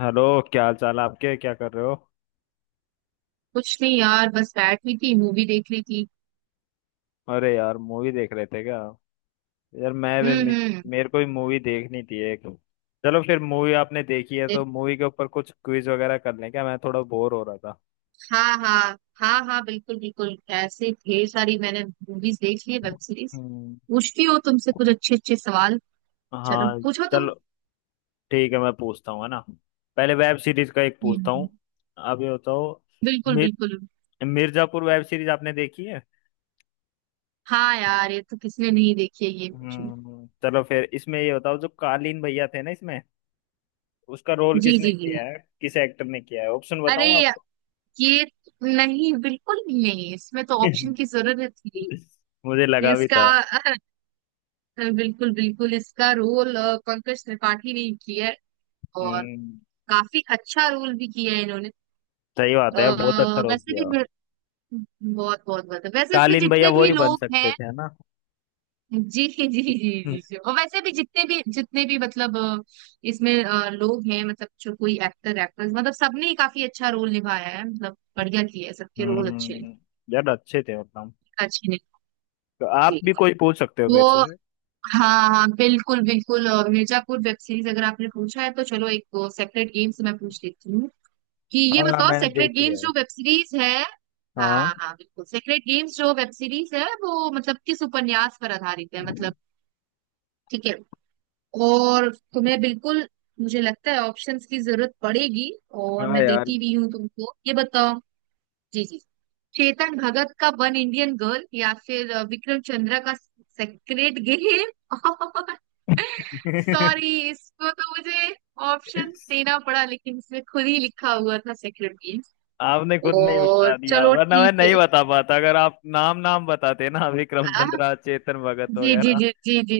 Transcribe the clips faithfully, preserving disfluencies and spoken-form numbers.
Hello. क्या हाल चाल है आपके, क्या कर रहे हो? कुछ नहीं यार, बस बैठ हुई थी, मूवी देख रही थी। अरे यार, मूवी देख रहे थे क्या? यार मैं भी हम्म। मे, हम्म। मेरे को भी मूवी देखनी थी एक। चलो फिर, मूवी आपने देखी है तो देख- मूवी के ऊपर कुछ क्विज वगैरह कर लें क्या, मैं थोड़ा बोर हो रहा था। हाँ, हाँ। हाँ हाँ, बिल्कुल बिल्कुल, ऐसे ढेर सारी मैंने मूवीज देख ली है, वेब सीरीज हम्म, पूछती हो तुमसे कुछ अच्छे अच्छे सवाल। चलो हाँ पूछो तुम। चलो, ठीक है, मैं पूछता हूँ है ना। पहले वेब सीरीज का एक पूछता हम्म। हूँ। आप ये बताओ, बिल्कुल मिर, बिल्कुल। मिर्जापुर वेब सीरीज आपने देखी है? हाँ यार, ये तो किसने नहीं देखी है, ये पूछो। हम्म, चलो फिर इसमें ये बताओ, जो कालीन भैया थे ना इसमें, उसका रोल जी किसने जी जी। किया है, किस एक्टर ने किया है? ऑप्शन अरे बताऊं? या- ये, नहीं बिल्कुल भी नहीं, इसमें तो ऑप्शन की जरूरत ही मुझे नहीं लगा भी इसका। था। बिल्कुल बिल्कुल, इसका रोल पंकज त्रिपाठी ने ही किया है। और हम्म, काफी अच्छा रोल भी किया है इन्होंने। सही बात अ, है यार, बहुत अच्छा रोल वैसे भी किया। मेरे- बहुत बहुत बहुत वैसे इसमें कालीन भैया जितने वो भी ही बन लोग सकते हैं। थे है ना। जी जी जी जी जी। और वैसे भी जितने भी जितने भी मतलब, अ, इसमें अ, लोग हैं, मतलब जो कोई एक्टर एक्ट्रेस, मतलब सबने ही काफी अच्छा रोल निभाया है, मतलब बढ़िया किया है, सबके रोल अच्छे हैं। हम्म, यार अच्छे थे मतलब। अच्छे ने। तो आप जी। भी कोई पूछ सकते हो मेरे वो। से। हाँ हाँ बिल्कुल बिल्कुल, अ, मिर्जापुर वेब सीरीज अगर आपने पूछा है, तो चलो एक सेपरेट गेम से मैं पूछ लेती हूँ, कि ये हाँ बताओ, मैंने सेक्रेट देखी गेम्स है। जो वेब सीरीज है। हाँ हाँ हाँ, बिल्कुल, सेक्रेट गेम्स जो वेब सीरीज है वो मतलब किस उपन्यास पर आधारित है, मतलब ठीक है। और तुम्हें बिल्कुल मुझे लगता है ऑप्शंस की जरूरत पड़ेगी, और हाँ मैं यार। देती भी हूँ तुमको, ये बताओ। जी जी। चेतन भगत का वन इंडियन गर्ल, या फिर अ, विक्रम चंद्रा का सेक्रेट गेम। और सॉरी, इसको तो मुझे ऑप्शंस देना पड़ा, लेकिन इसमें खुद ही लिखा हुआ था सेक्रेट। आपने खुद नहीं और बता दिया, चलो वरना मैं ठीक नहीं है। बता पाता। अगर आप नाम नाम बताते ना, विक्रम आ, चंद्रा, चेतन भगत जी जी वगैरह, जी जी जी।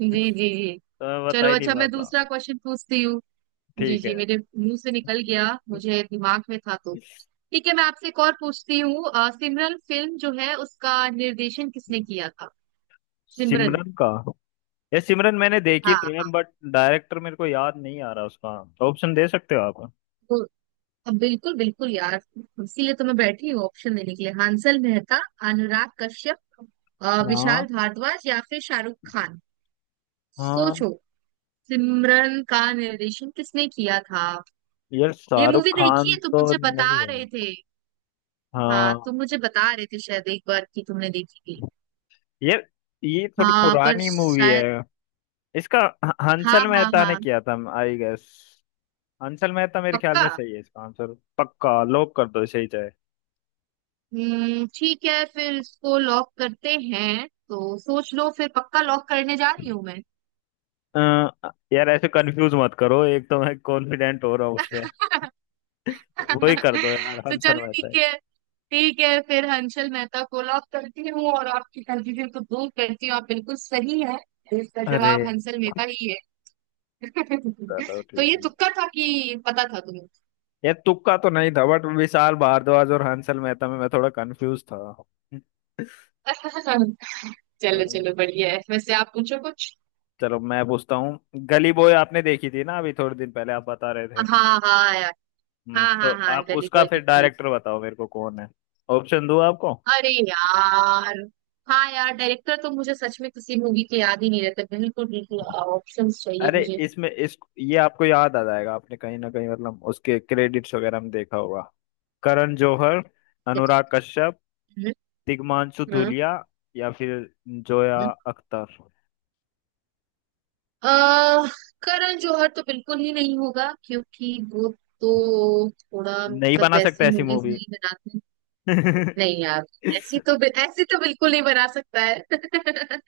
जी जी जी। तो मैं बता चलो ही नहीं अच्छा, मैं पाता। दूसरा क्वेश्चन पूछती हूँ। जी ठीक जी, है। मेरे मुंह से निकल गया, मुझे दिमाग में था तो। ठीक है, मैं आपसे एक और पूछती हूँ। अ, सिमरन फिल्म जो है उसका निर्देशन किसने किया था? सिमरन। सिमरन का? ये सिमरन मैंने देखी तो है, हाँ। बट डायरेक्टर मेरे को याद नहीं आ रहा उसका। ऑप्शन दे सकते हो आप? तो अब बिल्कुल बिल्कुल यार, इसीलिए तो मैं बैठी हूँ, ऑप्शन देने के लिए। हांसल मेहता, अनुराग कश्यप, अ, हाँ विशाल भारद्वाज, या फिर शाहरुख खान। हाँ, सोचो, सिमरन का निर्देशन किसने किया था? यार ये शाहरुख मूवी देखी खान है, तुम तो मुझे बता नहीं है। रहे थे। हाँ, हाँ तुम मुझे बता रहे थे शायद एक बार, कि तुमने देखी थी। यार, ये थोड़ी हाँ, पर पुरानी मूवी शायद है। इसका ह- हाँ हंसल हाँ मेहता ने हाँ किया था आई गेस। हंसल मेहता मेरे ख्याल पक्का। में सही है, इसका आंसर पक्का लॉक कर दो सही चाहे। हम्म, ठीक है, फिर इसको लॉक करते हैं, तो सोच लो, फिर पक्का लॉक करने जा रही हूँ मैं। अ, यार ऐसे कंफ्यूज मत करो, एक तो मैं कॉन्फिडेंट हो रहा हूँ उसमें। वही कर दो यार, तो हंसल चलो मेहता ठीक है। है। ठीक है, फिर हंसल मेहता को लॉक करती हूँ, और आपकी कंफ्यूजन को दूर करती हूँ, आप बिल्कुल सही है, इसका अरे जवाब हंसल मेहता ही है। चलो तो ठीक ये है। तुक्का था, कि पता था तुम्हें? ये तुक्का तो नहीं था, बट विशाल भारद्वाज और हंसल मेहता में मैं थोड़ा कंफ्यूज था। चलो चलो, बढ़िया है, वैसे आप पूछो कुछ। चलो मैं पूछता हूँ। गली बॉय आपने देखी थी ना, अभी थोड़े दिन पहले आप बता रहे थे। हाँ हाँ यार। हम्म, हाँ हाँ तो हाँ, आप गली उसका बॉय फिर देखी है। डायरेक्टर बताओ मेरे को, कौन है? ऑप्शन दूँ आपको? अरे यार, हाँ यार, डायरेक्टर तो मुझे सच में किसी मूवी के याद ही नहीं रहते, बिल्कुल बिल्कुल ऑप्शंस चाहिए अरे मुझे। इसमें इस ये आपको याद आ जाएगा, आपने कहीं ना कहीं मतलब उसके क्रेडिट्स वगैरह में देखा होगा। करण जौहर, अनुराग कश्यप, हम्म। दिग्मांशु हम्म। धूलिया, या फिर जोया हम्म। अख्तर। अह। करण जौहर तो बिल्कुल ही नहीं होगा, क्योंकि वो तो थोड़ा नहीं मतलब बना सकता वैसी ऐसी मूवीज मूवी। नहीं बनाते। नहीं यार, ऐसी तो बिल- ऐसे तो बिल्कुल नहीं बना सकता है।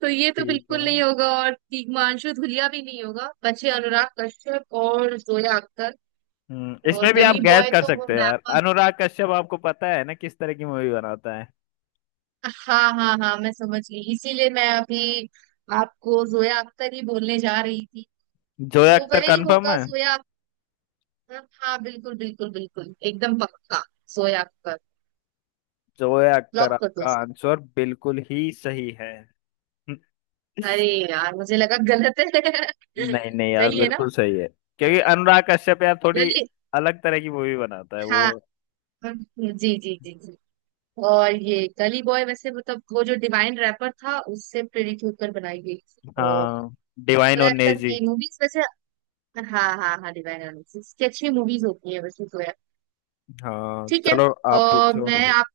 तो ये तो ठीक है। बिल्कुल नहीं होगा, और हिमांशु धुलिया भी नहीं होगा, बचे अनुराग कश्यप और जोया अख्तर। हम्म, और इसमें भी आप गली गैस बॉय कर तो वो सकते हैं यार, रैपर, अनुराग कश्यप आपको पता है ना किस तरह की मूवी बनाता है। हाँ हाँ हाँ, मैं समझ गई, इसीलिए मैं अभी आपको जोया अख्तर ही बोलने जा रही थी। जोया तो अख्तर वही कंफर्म होगा, है। जोया अख्तर, हाँ बिल्कुल बिल्कुल बिल्कुल एकदम पक्का, जोया अख्तर। जोया अख्तर लॉक कर दो आपका इसको। आंसर बिल्कुल ही सही है। अरे यार, मुझे लगा गलत है, नहीं नहीं यार, सही है ना? बिल्कुल सही है। क्योंकि अनुराग कश्यप यार थोड़ी गली, अलग तरह की मूवी बनाता है हाँ। वो। हम्म। जी जी जी जी। और ये गली बॉय वैसे मतलब वो जो डिवाइन रैपर था उससे प्रेरित होकर बनाई गई, और हाँ, डिवाइन और जोया अख्तर नेजी। की मूवीज वैसे हाँ हाँ हाँ डिवाइन एनालिसिस की अच्छी मूवीज होती है वैसे जोया। हाँ ठीक है। चलो, आप और पूछो। मैं आप,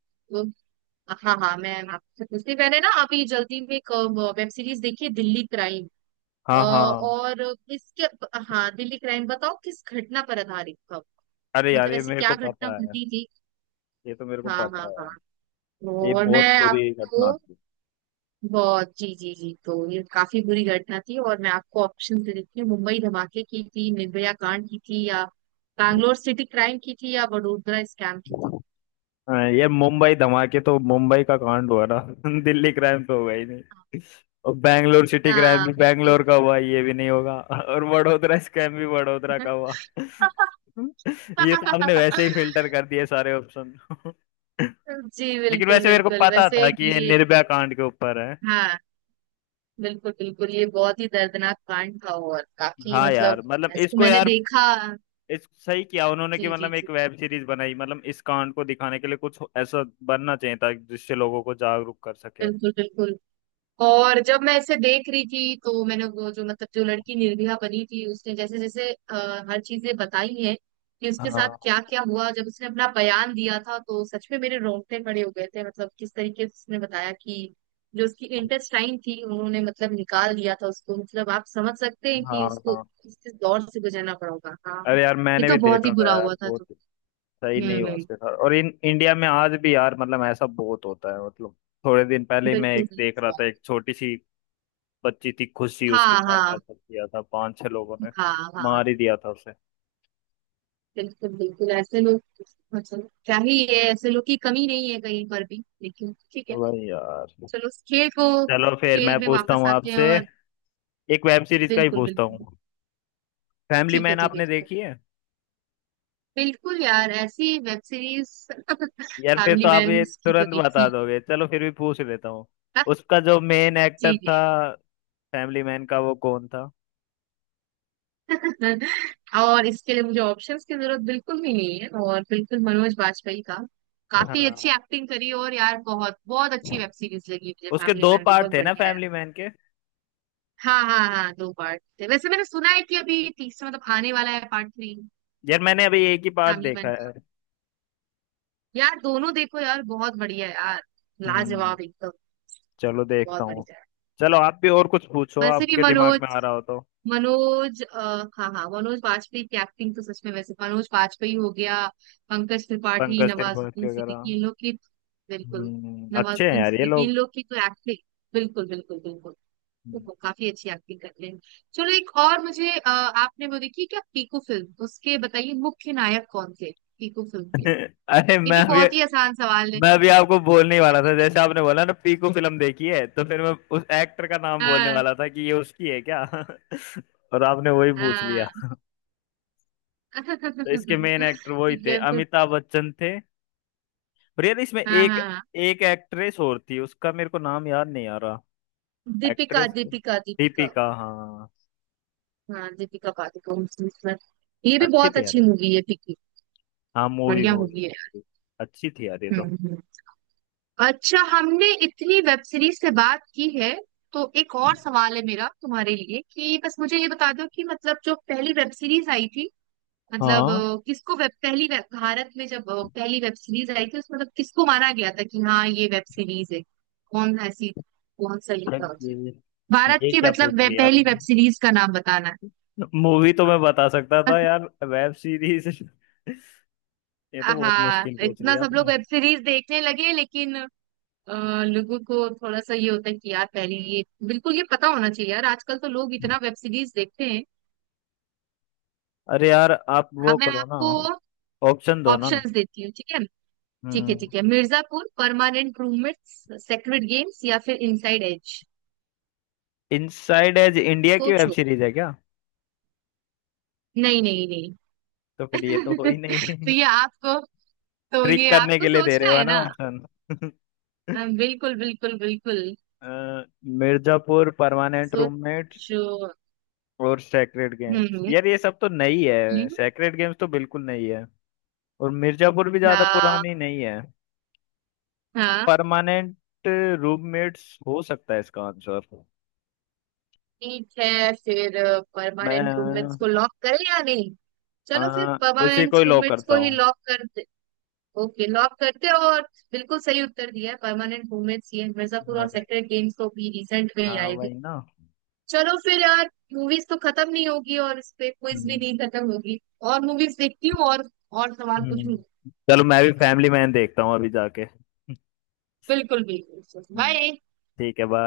हाँ हाँ, मैं आपसे पूछती, मैंने ना अभी जल्दी में एक वेब सीरीज देखी है, दिल्ली क्राइम। अ, हाँ हाँ। और इसके हाँ, दिल्ली क्राइम बताओ किस घटना पर आधारित था, अरे यार मतलब ये ऐसी मेरे क्या को घटना पता है। घटी थी? ये तो मेरे को हाँ हाँ पता है हाँ, यार। ये और मैं बहुत बुरी आपको घटना थी। बहुत, जी जी जी, तो ये काफी बुरी घटना थी, और मैं आपको ऑप्शन दे देती हूँ। मुंबई धमाके की थी, निर्भया कांड की थी, या बैंगलोर सिटी क्राइम की थी, या वडोदरा स्कैम की थी? हाँ, ये मुंबई धमाके तो मुंबई का कांड हुआ ना दिल्ली क्राइम तो हुआ ही नहीं। और बैंगलोर सिटी क्राइम हाँ भी बिल्कुल। बैंगलोर का हुआ, ये भी नहीं होगा। और वडोदरा स्कैम भी वडोदरा का हुआ। ये तो आपने वैसे ही फिल्टर कर दिए सारे ऑप्शन। जी लेकिन बिल्कुल वैसे मेरे को बिल्कुल, पता वैसे था कि ये ये, निर्भया कांड के ऊपर है। हाँ बिल्कुल बिल्कुल, ये बहुत ही दर्दनाक कांड था, और काफी हाँ यार मतलब, मतलब वैसे तो इसको मैंने यार, देखा, इस सही किया उन्होंने कि जी जी मतलब जी, एक वेब सीरीज बनाई, मतलब इस कांड को दिखाने के लिए कुछ ऐसा बनना चाहिए था, जिससे लोगों को जागरूक कर सके। बिल्कुल बिल्कुल। और जब मैं इसे देख रही थी, तो मैंने वो जो मतलब जो लड़की निर्भया बनी थी, उसने जैसे जैसे अ, हर चीजें बताई हैं कि उसके साथ हाँ क्या क्या हुआ, जब उसने अपना बयान दिया था, तो सच में मेरे रोंगटे खड़े हो गए थे, मतलब किस तरीके से उसने बताया कि जो उसकी इंटेस्टाइन थी, उन्होंने मतलब निकाल दिया था उसको, मतलब आप समझ सकते हैं कि हाँ। उसको हाँ किस किस दौर से गुजरना पड़ा होगा। हाँ, अरे यार, ये मैंने तो भी बहुत देखा ही था बुरा यार, हुआ था, बहुत तो सही नहीं हुआ हम्म, उसके साथ। और इन इंडिया में आज भी यार मतलब ऐसा बहुत होता है, मतलब थोड़े दिन पहले ही मैं बिल्कुल, एक देख रहा था, एक छोटी सी बच्ची थी खुशी, उसके हाँ साथ हाँ ऐसा किया था पांच छह लोगों ने, हाँ हाँ, मार ही दिया था उसे। बिल्कुल बिल्कुल, ऐसे लोग मतलब क्या ही है, ऐसे लोग की कमी नहीं है कहीं पर भी, लेकिन ठीक है। वही यार। चलो, उस खेल को, चलो फिर खेल मैं में पूछता वापस हूँ आते हैं, आपसे, और एक वेब सीरीज का ही बिल्कुल पूछता बिल्कुल हूँ। फैमिली ठीक है मैन ठीक है आपने ठीक है। देखी है? बिल्कुल यार, ऐसी वेब सीरीज, यार फिर तो फैमिली आप ये मैन की तो तुरंत बता देखी। दोगे, चलो फिर भी पूछ लेता हूँ। हाँ, उसका जो मेन एक्टर जी था जी। फैमिली मैन का, वो कौन था? और इसके लिए मुझे ऑप्शंस की जरूरत बिल्कुल भी नहीं है, और बिल्कुल मनोज बाजपेयी का काफी अच्छी हाँ, एक्टिंग करी, और यार बहुत बहुत अच्छी वेब सीरीज लगी मुझे, उसके फैमिली दो मैन भी पार्ट बहुत थे ना बढ़िया है। फैमिली मैन के। हाँ हाँ हाँ, दो पार्ट थे, वैसे मैंने सुना है कि अभी तीसरा मतलब आने वाला है, पार्ट थ्री। यार मैंने अभी एक ही पार्ट फैमिली देखा मैन है। का, यार दोनों देखो यार, बहुत बढ़िया है यार, हम्म, लाजवाब एकदम, चलो देखता बहुत हूँ। बढ़िया है। चलो आप भी और कुछ पूछो, वैसे भी आपके दिमाग में मनोज, आ रहा हो तो। मनोज अ, हाँ हाँ, मनोज वाजपेयी की एक्टिंग तो सच में, वैसे मनोज वाजपेयी हो गया, पंकज त्रिपाठी, पंकज त्रिपाठी नवाजुद्दीन वगैरह। सिद्दीकी, इन लोग की, बिल्कुल, हम्म, अच्छे हैं नवाजुद्दीन यार ये सिद्दीकी इन लोग। लोग की तो एक्टिंग, बिल्कुल बिल्कुल बिल्कुल, तो हम्म। वो काफी अच्छी एक्टिंग कर रहे हैं। चलो एक और, मुझे अ, आपने वो देखी क्या पीकू फिल्म? उसके बताइए, मुख्य नायक कौन थे पीकू फिल्म के? अरे ये मैं भी अभी, बहुत ही आसान सवाल है। मैं अभी आपको बोलने ही वाला था, जैसे आपने बोला ना पीकू फिल्म देखी है तो फिर मैं उस एक्टर का नाम बोलने हाँ वाला था कि ये उसकी है क्या। और आपने वही पूछ हाँ। लिया। तो इसके मेन एक्टर वही ठीक थे, है फिर। अमिताभ बच्चन थे। और यार इसमें हाँ एक हाँ हाँ। एक एक्ट्रेस और थी, उसका मेरे को नाम याद नहीं आ रहा। दीपिका एक्ट्रेस दीपिका दीपिका, दीपिका हाँ। हाँ दीपिका पादुकोण इसमें, ये भी अच्छी बहुत थी यार अच्छी ये। मूवी है पीकू, हाँ, मूवी बढ़िया मूवी है। मूवी अच्छी थी यार ये हम्म तो। हम्म। अच्छा, हमने इतनी वेब सीरीज से बात की है, तो एक और सवाल है मेरा तुम्हारे लिए, कि बस मुझे ये बता दो कि मतलब जो पहली वेब सीरीज आई थी, मतलब हाँ अ, किसको वेब, पहली वेब भारत में जब अ, पहली वेब सीरीज आई थी उसमें, मतलब किसको माना गया था कि हाँ, ये वेब सीरीज है, कौन ऐसी, कौन सा ये था? तब उसे? ये भारत ये की, क्या मतलब पूछ वे, लिया पहली वेब आपने। सीरीज का नाम बताना है। मूवी तो मैं बता सकता था यार, वेब सीरीज ये तो बहुत हाँ, मुश्किल पूछ इतना लिया सब लोग आपने। वेब सीरीज देखने लगे, लेकिन अ, लोगों को थोड़ा सा ये होता है कि यार पहले ये बिल्कुल ये पता होना चाहिए यार, आजकल तो लोग इतना वेब सीरीज देखते हैं। अरे यार, आप हाँ, वो मैं करो ना, आपको ऑप्शन दो ना। ऑप्शंस देती हूँ, ठीक है। ठीक है हम्म। ठीक है, Mirzapur, permanent roommates, sacred games, या फिर inside edge. Inside edge India की वेब सोचो। सीरीज है क्या? नहीं नहीं तो नहीं। फिर ये तो हो ही तो नहीं ये आपको, तो ट्रिक ये करने आपको के लिए दे रहे सोचना हो है ना ना। ऑप्शन। अ, बिल्कुल बिल्कुल बिल्कुल। मिर्जापुर, परमानेंट रूममेट्स सोचो। और सेक्रेड गेम्स, हम्म। यार ये सब तो नई है। हम्म। सेक्रेड गेम्स तो बिल्कुल नई है, और मिर्जापुर भी ज्यादा हाँ पुरानी नहीं है। हाँ। परमानेंट रूममेट्स हो सकता है इसका आंसर। ठीक है फिर, परमानेंट रूममेट्स को मैं, लॉक करें या नहीं? चलो, फिर आ, उसी परमानेंट को ही लॉक रूममेट्स करता को ही हूँ। लॉक करते। ओके, लॉक करते हैं, और बिल्कुल सही उत्तर दिया है, परमानेंट रूममेट्स। ये मिर्जापुर और अरे सेक्रेट गेम्स तो भी रिसेंट में ही हाँ आए थे। वही ना। चलो फिर यार, मूवीज तो खत्म नहीं होगी, और इस पे क्विज भी हम्म नहीं खत्म होगी, और मूवीज देखती हूँ, और और सवाल पूछूंगी। हम्म। चलो मैं भी फैमिली मैन देखता हूँ अभी जाके। बिल्कुल बिल्कुल, हम्म, बाय। ठीक है बाय।